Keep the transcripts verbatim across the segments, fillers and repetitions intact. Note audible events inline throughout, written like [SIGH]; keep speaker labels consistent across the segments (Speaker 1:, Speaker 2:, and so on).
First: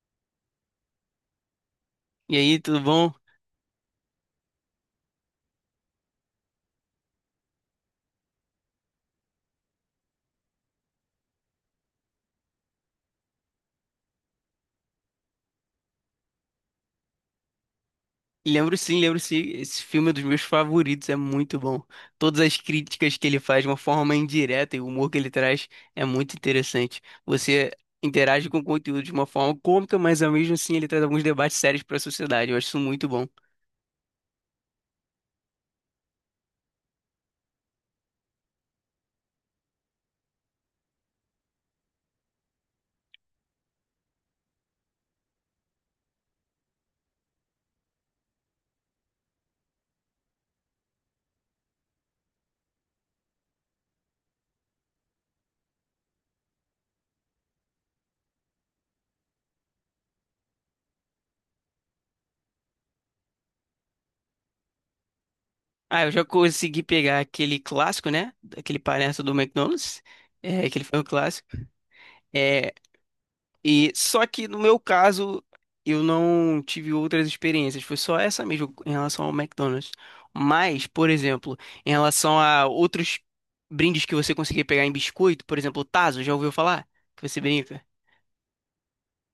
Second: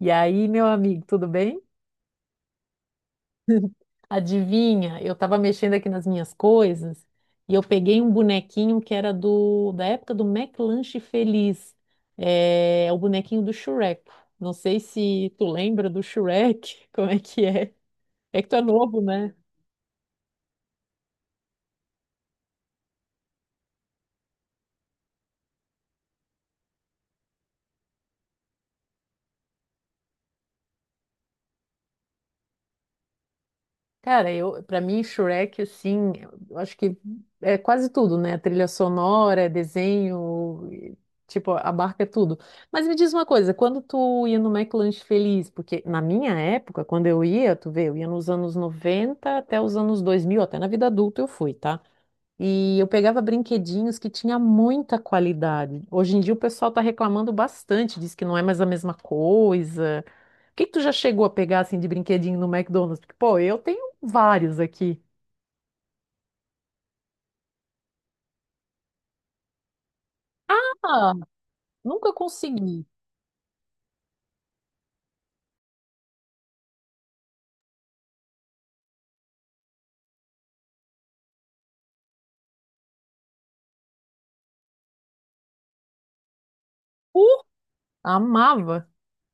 Speaker 1: E aí, meu amigo, tudo bem?
Speaker 2: E aí, tudo bom?
Speaker 1: Adivinha, eu tava mexendo aqui nas minhas coisas e eu peguei um bonequinho que era do da época do McLanche Feliz. É, é o bonequinho do Shrek. Não sei se tu lembra do Shrek, [LAUGHS] como é que é? É que tu é
Speaker 2: Lembro
Speaker 1: novo,
Speaker 2: sim, lembro
Speaker 1: né?
Speaker 2: sim. Esse filme é dos meus favoritos, é muito bom. Todas as críticas que ele faz de uma forma indireta e o humor que ele traz é muito interessante. Você interage com o conteúdo de uma forma cômica, mas ao mesmo assim ele traz alguns debates sérios para a sociedade. Eu acho isso muito bom.
Speaker 1: Cara, eu, para mim, Shrek, assim, eu acho que é quase tudo, né? Trilha sonora, é desenho, e, tipo, abarca tudo. Mas me diz uma coisa, quando tu ia no McLanche Feliz, porque na minha época, quando eu ia, tu vê, eu ia nos anos noventa até os anos dois mil, até na vida adulta eu fui, tá? E eu pegava brinquedinhos que tinha muita qualidade. Hoje em dia o pessoal está reclamando bastante, diz que não é mais a mesma coisa. O que que tu já chegou a pegar assim de brinquedinho no McDonald's? Porque, pô, eu tenho vários aqui.
Speaker 2: Ah, eu já consegui pegar aquele clássico, né? Aquele palhaço do McDonald's, é, que ele foi um
Speaker 1: Ah,
Speaker 2: clássico.
Speaker 1: nunca
Speaker 2: É.
Speaker 1: consegui.
Speaker 2: E só que no meu caso, eu não tive outras experiências, foi só essa mesmo em relação ao McDonald's. Mas, por exemplo, em relação a outros brindes que você conseguia pegar em biscoito, por exemplo, o Tazo, já ouviu falar? Que você
Speaker 1: Uh,
Speaker 2: brinca? [LAUGHS]
Speaker 1: Amava.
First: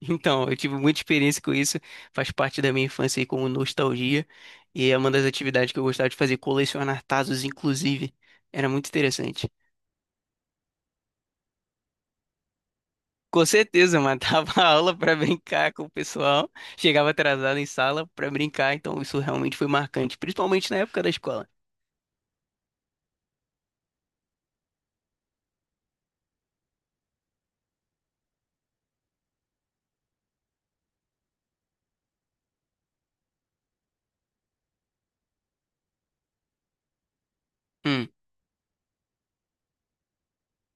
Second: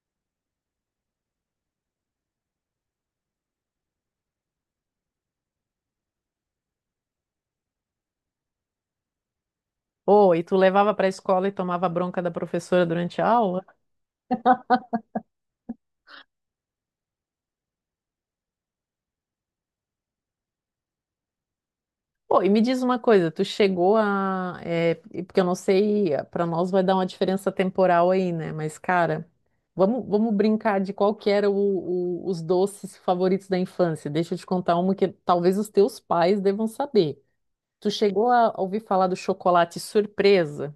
Speaker 2: Então, eu tive muita experiência com isso, faz parte da minha infância aí como nostalgia, e é uma das atividades que eu gostava de fazer, colecionar Tazos, inclusive. Era muito interessante.
Speaker 1: Oh, e tu levava para a escola e tomava bronca da professora durante a
Speaker 2: Com
Speaker 1: aula?
Speaker 2: certeza, matava a aula para brincar com o pessoal. Chegava atrasado em sala para brincar, então isso realmente foi marcante, principalmente na época da escola.
Speaker 1: Pô, e me diz uma coisa, tu chegou a. É, e porque eu não sei, pra nós vai dar uma diferença temporal aí, né? Mas, cara, vamos, vamos brincar de qual que era o- o- os doces favoritos da infância. Deixa eu te contar uma que talvez os teus pais devam saber. Tu
Speaker 2: Hum,
Speaker 1: chegou a ouvir falar do chocolate surpresa?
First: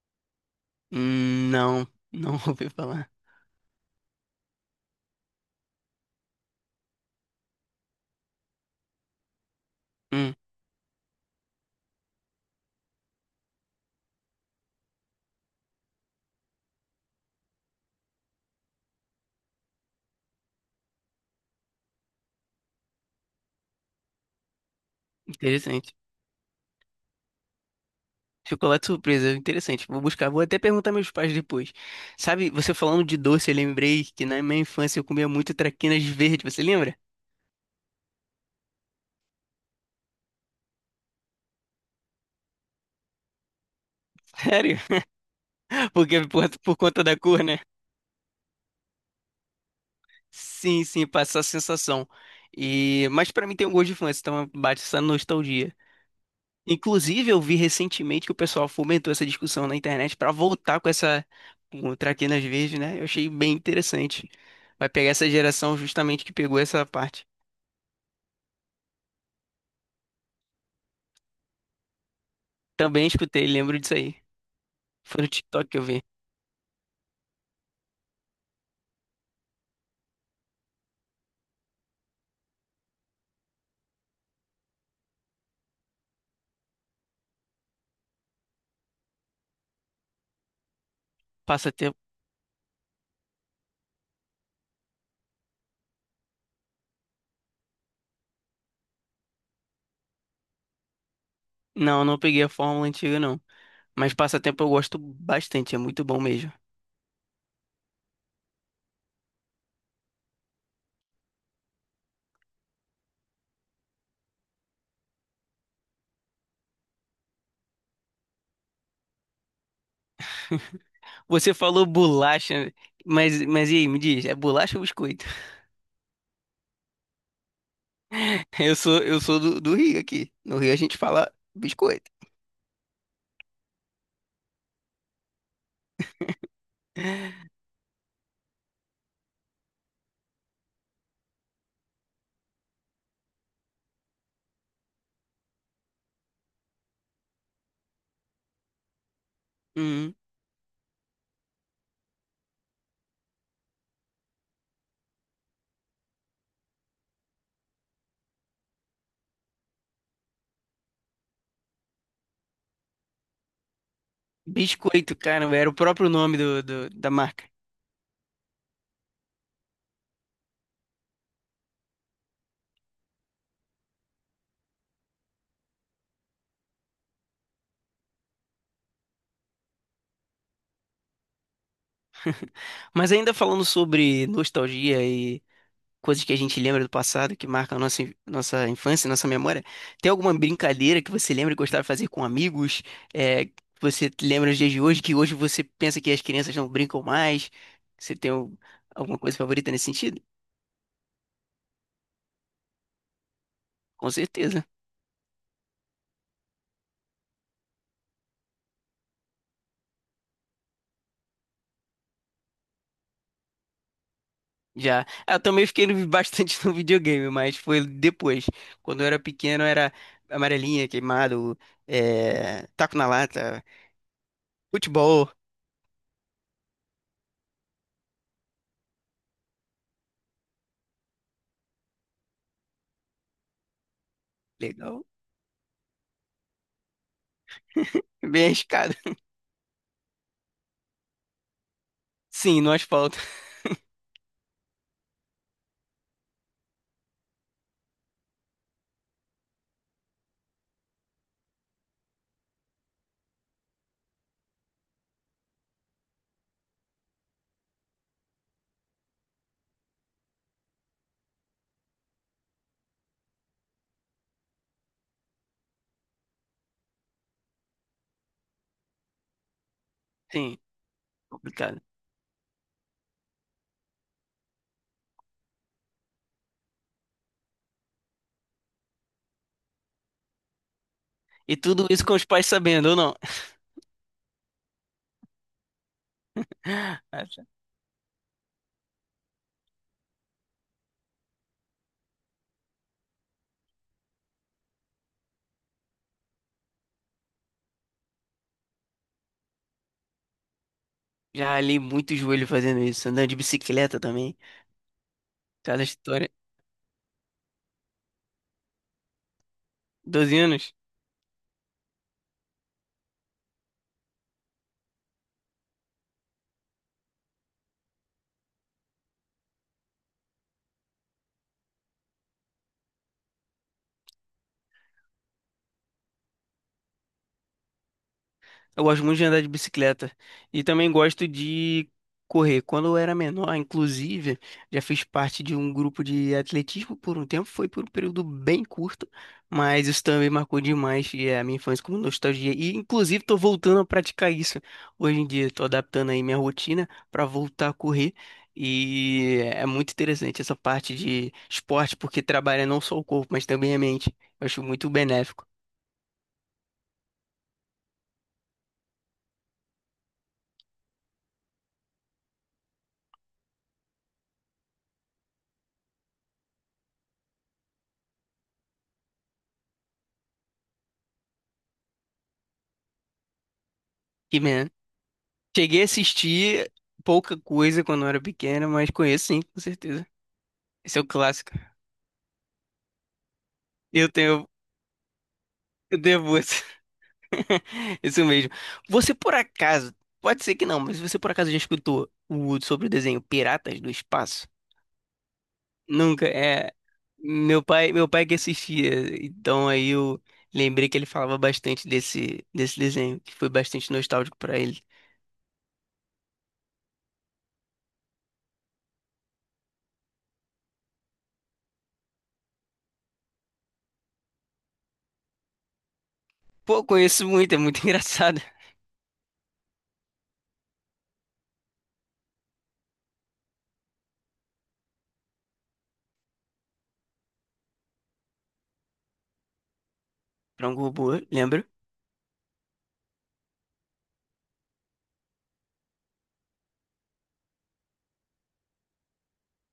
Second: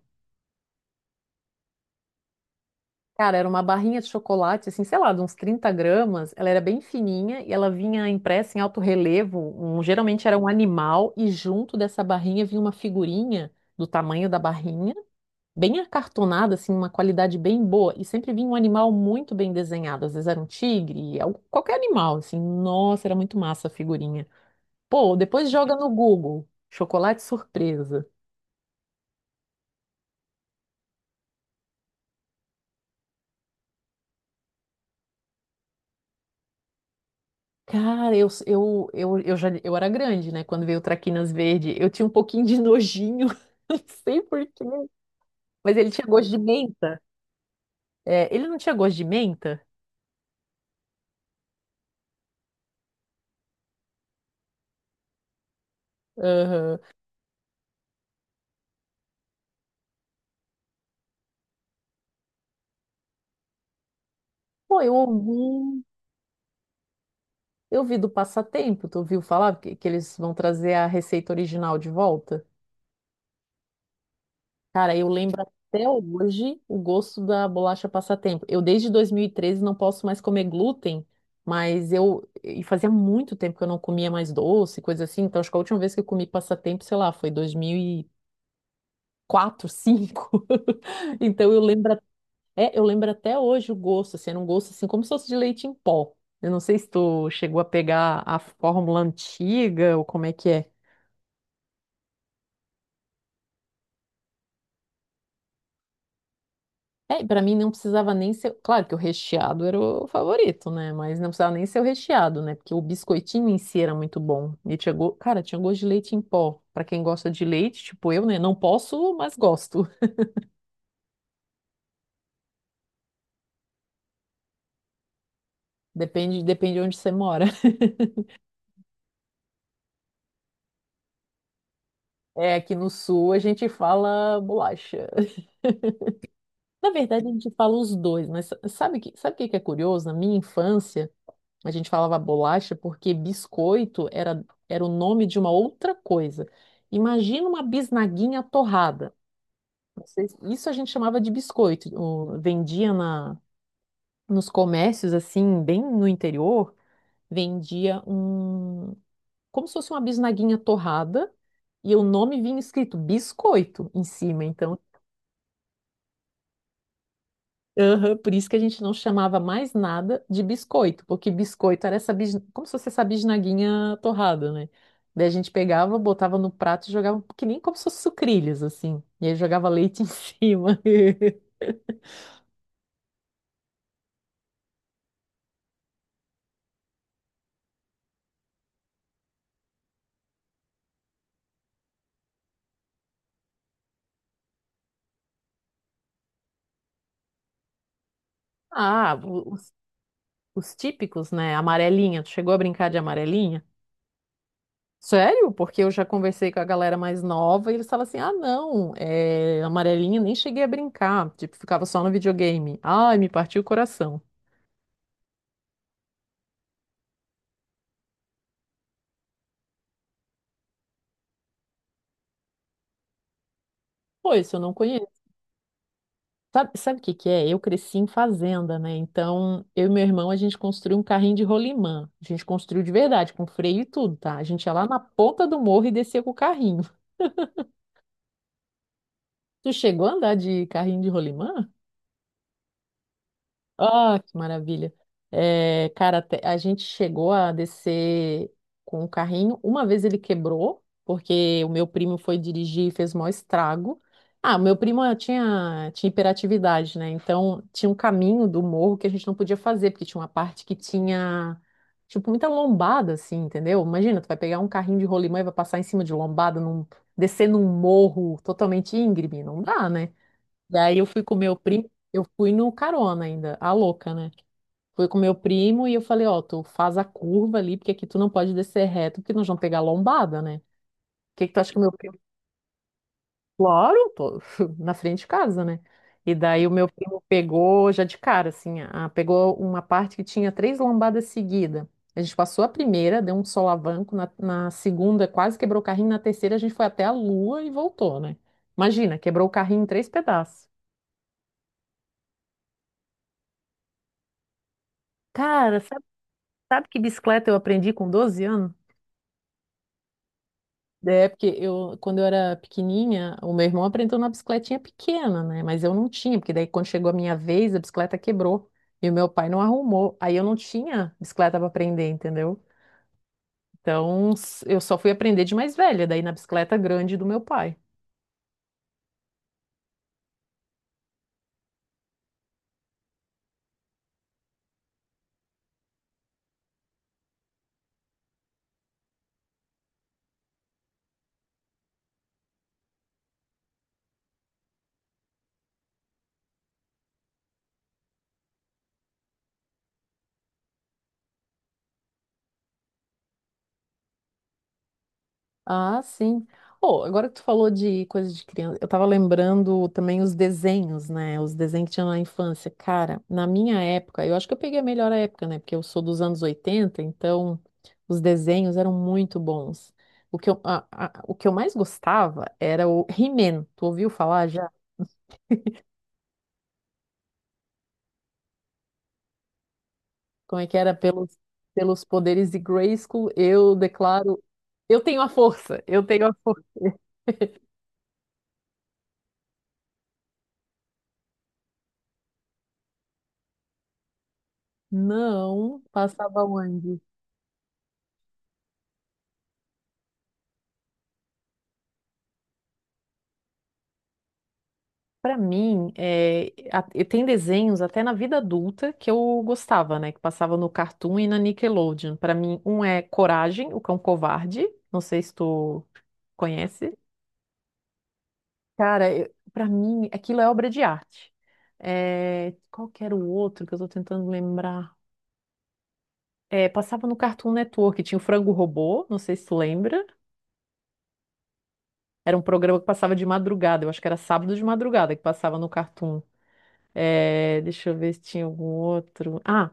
Speaker 2: hum, não, não [LAUGHS] ouvi falar.
Speaker 1: Cara, era uma barrinha de chocolate, assim, sei lá, de uns trinta gramas. Ela era bem fininha e ela vinha impressa em alto relevo. Um- geralmente
Speaker 2: Hum,
Speaker 1: era um animal e junto dessa barrinha vinha uma figurinha do tamanho da barrinha, bem acartonada, assim, uma qualidade bem boa. E sempre vinha um animal muito bem desenhado. Às vezes era um tigre, al- qualquer animal, assim. Nossa, era muito massa a figurinha. Pô, depois joga no
Speaker 2: interessante.
Speaker 1: Google, chocolate surpresa.
Speaker 2: Chocolate surpresa, interessante. Vou buscar, vou até perguntar meus pais depois. Sabe, você falando de doce, eu lembrei que na minha infância eu comia muito traquinas verde, você lembra?
Speaker 1: Cara, eu, eu, eu, eu já eu era grande, né? Quando veio o Traquinas Verde, eu tinha um pouquinho de nojinho, [LAUGHS] não sei por quê.
Speaker 2: Sério?
Speaker 1: Mas ele
Speaker 2: [LAUGHS]
Speaker 1: tinha
Speaker 2: Porque
Speaker 1: gosto de
Speaker 2: por, por
Speaker 1: menta.
Speaker 2: conta da cor, né?
Speaker 1: É, ele não tinha gosto de menta?
Speaker 2: Sim, sim, passa a sensação. E, mas pra mim tem um gosto de infância, então bate essa nostalgia.
Speaker 1: Aham.
Speaker 2: Inclusive, eu vi recentemente que o pessoal fomentou essa discussão na internet para voltar com essa com traquinas verdes, né? Eu achei bem interessante.
Speaker 1: Pô,
Speaker 2: Vai
Speaker 1: eu
Speaker 2: pegar essa geração
Speaker 1: ouvi,
Speaker 2: justamente que pegou essa parte.
Speaker 1: eu vi do Passatempo, tu ouviu falar que, que eles vão trazer a receita original de volta?
Speaker 2: Também escutei, lembro disso aí.
Speaker 1: Cara, eu
Speaker 2: Foi no
Speaker 1: lembro
Speaker 2: TikTok que eu
Speaker 1: até
Speaker 2: vi.
Speaker 1: hoje o gosto da bolacha passatempo. Eu desde dois mil e treze não posso mais comer glúten, mas eu e fazia muito tempo que eu não comia mais doce, coisa assim. Então acho que a última vez que eu comi passatempo, sei lá, foi dois mil e quatro, dois mil e cinco. [LAUGHS] Então eu lembro,
Speaker 2: Passatempo.
Speaker 1: até- eu lembro até hoje o gosto, assim, era um gosto assim como se fosse de leite em pó. Eu não sei se tu chegou a pegar a fórmula antiga ou como é que é.
Speaker 2: Não, não peguei a fórmula antiga, não. Mas passatempo eu gosto bastante, é muito bom mesmo.
Speaker 1: É, para mim não precisava nem ser. Claro que o recheado era o favorito, né? Mas não precisava nem ser o recheado, né? Porque o biscoitinho em si era muito bom. E tinha go... Cara, tinha gosto de leite em pó. Pra quem gosta de leite, tipo eu, né? Não posso, mas gosto. [LAUGHS]
Speaker 2: [LAUGHS] Você falou bolacha, mas, mas e aí, me diz, é bolacha ou biscoito?
Speaker 1: Depende, depende de onde você mora. [LAUGHS]
Speaker 2: [LAUGHS] Eu sou, eu sou do, do Rio aqui. No Rio a gente fala biscoito.
Speaker 1: É, aqui no sul a gente fala bolacha. [LAUGHS] Na verdade, a gente fala os dois, mas sa- sabe que, sabe o que que é curioso? Na minha infância, a gente falava bolacha porque biscoito era, era o nome de uma outra coisa. Imagina uma bisnaguinha torrada.
Speaker 2: Hum.
Speaker 1: Vocês- Isso a gente chamava de biscoito. O- Vendia na, nos comércios, assim, bem no interior, vendia um, como se fosse uma bisnaguinha torrada, e o nome vinha escrito biscoito em cima. Então,
Speaker 2: Biscoito, cara, era o próprio nome do, do- da marca.
Speaker 1: aham, por isso que a gente não chamava mais nada de biscoito, porque biscoito era essa, bis- como se fosse essa bisnaguinha torrada, né? Daí a gente pegava, botava no prato e jogava, que nem como se fosse sucrilhos, assim. E aí jogava leite em cima. [LAUGHS]
Speaker 2: Mas ainda falando sobre nostalgia e coisas que a gente lembra do passado, que marcam a nossa, in- nossa infância, nossa memória, tem alguma brincadeira que você lembra e gostava de fazer com amigos? É, que você lembra nos dias de hoje, que hoje você pensa que as crianças não brincam mais? Você tem al-
Speaker 1: Ah,
Speaker 2: alguma coisa favorita nesse sentido?
Speaker 1: os típicos, né? Amarelinha. Tu chegou a brincar de amarelinha?
Speaker 2: Com certeza.
Speaker 1: Sério? Porque eu já conversei com a galera mais nova e eles falam assim: ah, não, é, amarelinha nem cheguei a brincar. Tipo, ficava só no videogame. Ai, me partiu o coração.
Speaker 2: Já. Ah, eu também fiquei no- [LAUGHS] bastante no videogame, mas foi depois. Quando eu era pequeno, era amarelinha, queimado, é, taco na lata,
Speaker 1: Pô, isso eu não conheço.
Speaker 2: futebol.
Speaker 1: Sabe, sabe o que que é? Eu cresci em fazenda, né? Então, eu e meu irmão, a gente construiu um carrinho de rolimã. A gente construiu de verdade, com freio e tudo, tá? A gente ia lá na
Speaker 2: Legal.
Speaker 1: ponta do morro e descia com o carrinho.
Speaker 2: Bem arriscado. [LAUGHS]
Speaker 1: Tu chegou a andar de carrinho de rolimã?
Speaker 2: Sim, no asfalto. [LAUGHS]
Speaker 1: Ah, que maravilha. É, cara, te- a gente chegou a descer com o carrinho. Uma vez ele quebrou, porque o meu primo foi dirigir e fez o maior estrago. Ah, o meu primo ah, tinha, tinha hiperatividade, né? Então tinha um caminho do morro que a gente não podia fazer, porque tinha uma parte que tinha, tipo, muita lombada, assim, entendeu? Imagina, tu vai pegar um carrinho de rolimã e vai passar em cima de lombada, num- descer num morro totalmente íngreme. Não dá, né?
Speaker 2: Sim,
Speaker 1: E aí eu fui com meu
Speaker 2: complicado.
Speaker 1: primo, eu fui no carona ainda, a louca, né? Fui com meu primo e eu falei, ó, tu faz a curva ali, porque aqui tu não pode descer reto, porque nós vamos pegar lombada, né? O que que
Speaker 2: E
Speaker 1: tu acha que o
Speaker 2: tudo
Speaker 1: meu
Speaker 2: isso com
Speaker 1: primo?
Speaker 2: os pais sabendo, ou não?
Speaker 1: Claro, tô [LAUGHS] na frente de casa, né? E
Speaker 2: [LAUGHS]
Speaker 1: daí o meu primo
Speaker 2: Ah, tá.
Speaker 1: pegou já de cara, assim, a- pegou uma parte que tinha três lombadas seguidas. A gente passou a primeira, deu um solavanco, na, na segunda quase quebrou o carrinho, na terceira a gente foi até a lua e voltou, né? Imagina, quebrou o carrinho em três pedaços.
Speaker 2: Já ralei muito o joelho fazendo isso. Andando de bicicleta também.
Speaker 1: Cara,
Speaker 2: Cada história.
Speaker 1: sabe que bicicleta eu aprendi com doze anos?
Speaker 2: Doze anos?
Speaker 1: É, porque eu, quando eu era pequenininha, o meu irmão aprendeu na bicicletinha pequena, né? Mas eu não tinha, porque daí quando chegou a minha vez, a bicicleta quebrou e o meu pai não arrumou. Aí eu não tinha bicicleta para aprender, entendeu? Então s- eu só fui aprender de mais velha, daí na bicicleta grande do meu pai.
Speaker 2: Eu gosto muito de andar de bicicleta e também gosto de correr. Quando eu era menor, inclusive, já fiz parte de um grupo de atletismo por um tempo, foi por um período bem curto, mas isso também marcou demais e é, a minha infância como nostalgia. E inclusive estou voltando a praticar isso. Hoje em dia estou adaptando aí minha rotina para voltar a correr. E é muito interessante essa parte de esporte, porque trabalha não só o corpo, mas também a mente. Eu acho muito benéfico.
Speaker 1: Ah, sim. Oh, agora que tu falou de coisa de criança, eu tava lembrando também os desenhos, né? Os desenhos que tinha na infância. Cara, na minha época, eu acho que eu peguei a melhor época, né? Porque eu sou dos anos oitenta. Então os desenhos eram muito bons. O que eu, a- a- o que eu mais gostava era o He-Man. Tu ouviu falar já?
Speaker 2: Cheguei a assistir pouca coisa quando eu era pequeno, mas conheço sim, com certeza.
Speaker 1: Como é que era
Speaker 2: Esse é o
Speaker 1: pelos,
Speaker 2: clássico.
Speaker 1: pelos poderes de Grayskull? Eu
Speaker 2: Eu
Speaker 1: declaro.
Speaker 2: tenho,
Speaker 1: Eu tenho a força,
Speaker 2: eu
Speaker 1: eu tenho a
Speaker 2: devo
Speaker 1: força.
Speaker 2: esse, [LAUGHS] isso mesmo. Você por acaso, pode ser que não, mas você por acaso já escutou o, sobre o desenho Piratas do Espaço?
Speaker 1: Não,
Speaker 2: Nunca,
Speaker 1: passava
Speaker 2: é.
Speaker 1: onde?
Speaker 2: Meu pai, meu pai que assistia, então aí eu lembrei que ele falava bastante desse, desse desenho, que foi bastante nostálgico pra ele.
Speaker 1: Pra mim, é, a- e tem desenhos até na vida adulta que eu gostava, né? Que passava no Cartoon e na Nickelodeon. Pra mim, um é Coragem, o Cão Covarde. Não sei se tu
Speaker 2: Pô,
Speaker 1: conhece.
Speaker 2: conheço muito, é muito [LAUGHS] engraçado.
Speaker 1: Cara, eu, para mim, aquilo é obra de arte. É, qual que era o outro que eu tô tentando lembrar? É, passava no Cartoon Network, tinha o Frango Robô, não sei se tu lembra.
Speaker 2: Frango Robô, lembra?
Speaker 1: Era um programa que passava de madrugada, eu acho que era sábado de madrugada que passava no Cartoon. É, deixa eu ver se tinha algum outro. Ah!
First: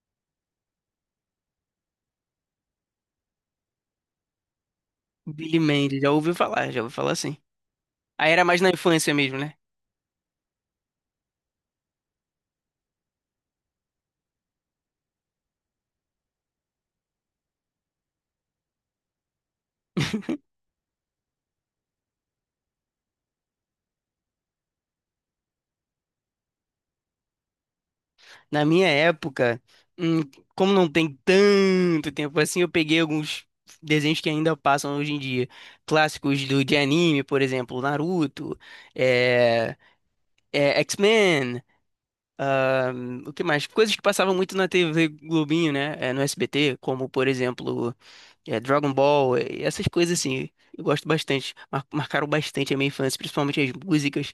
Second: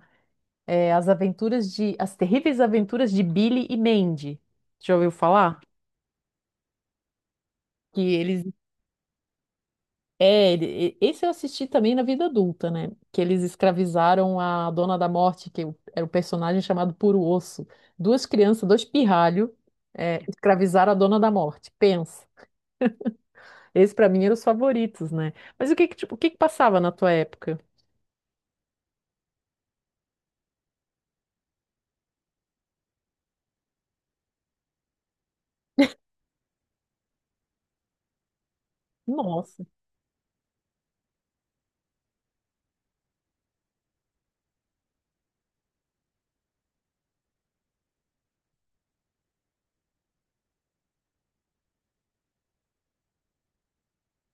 Speaker 1: É, As Aventuras de, As Terríveis Aventuras de Billy e Mandy. Já ouviu falar?
Speaker 2: Billy Mandy, já ouviu falar, já ouviu falar sim.
Speaker 1: Que
Speaker 2: Aí era
Speaker 1: eles,
Speaker 2: mais na infância mesmo, né?
Speaker 1: é, ele- e- esse eu assisti também na vida adulta, né? Que eles escravizaram a Dona da Morte, que o- era o personagem chamado Puro Osso. Duas crianças, dois pirralhos, é,
Speaker 2: [LAUGHS]
Speaker 1: escravizaram a Dona da Morte. Pensa. Esse pra mim eram os favoritos, né? Mas o que que, tipo, o que que passava na tua época?
Speaker 2: Na minha época, hum, como não tem tanto tempo assim, eu peguei alguns desenhos que ainda passam hoje em dia. Clássicos do, de anime, por exemplo, Naruto,
Speaker 1: Nossa.
Speaker 2: é, é, X-Men, hum, o que mais? Coisas que passavam muito na T V Globinho, né? É, no S B T, como, por exemplo, é, Dragon Ball, é, essas coisas assim. Eu gosto bastante, mar- marcaram bastante a minha infância, principalmente as músicas.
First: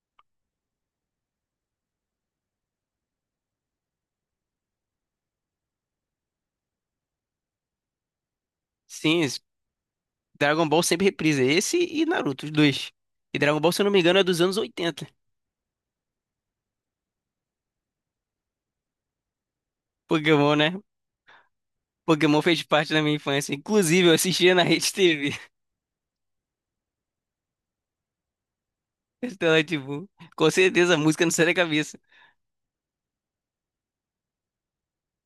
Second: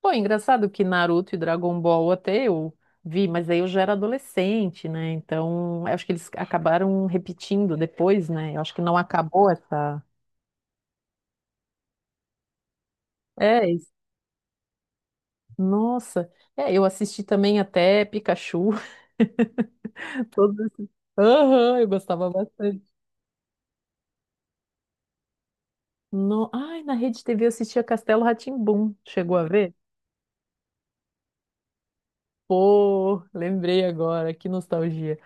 Speaker 1: Pô, é engraçado que Naruto e Dragon Ball até eu vi, mas aí eu já era adolescente, né? Então, eu acho que eles acabaram repetindo depois, né? Eu acho que não
Speaker 2: Sim,
Speaker 1: acabou essa.
Speaker 2: Dragon Ball sempre reprisa esse e Naruto, os dois. E Dragon
Speaker 1: É,
Speaker 2: Ball, se eu
Speaker 1: isso.
Speaker 2: não me engano, é dos anos oitenta.
Speaker 1: Nossa. É, eu assisti também até Pikachu, [LAUGHS]
Speaker 2: Pokémon,
Speaker 1: todos
Speaker 2: né?
Speaker 1: esses. Aham, eu gostava
Speaker 2: Pokémon fez
Speaker 1: bastante.
Speaker 2: parte da minha infância. Inclusive, eu assistia na Rede T V. [LAUGHS]
Speaker 1: No... Ai, na Rede T V eu assistia Castelo rá tim. Chegou a
Speaker 2: Então, é,
Speaker 1: ver?
Speaker 2: tipo, com certeza a música não sai da cabeça.
Speaker 1: Pô, lembrei agora, que nostalgia.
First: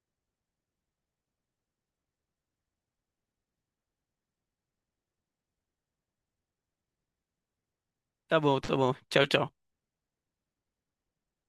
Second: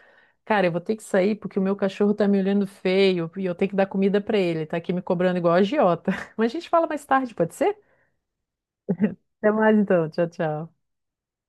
Speaker 1: Cara, eu vou ter que sair porque o meu cachorro tá me olhando feio e eu tenho que dar comida pra ele. Tá aqui me cobrando igual a agiota. [LAUGHS] Mas a gente fala mais tarde, pode ser?
Speaker 2: Tá bom, tá bom. Tchau,
Speaker 1: Até
Speaker 2: tchau.
Speaker 1: mais então. Tchau, tchau.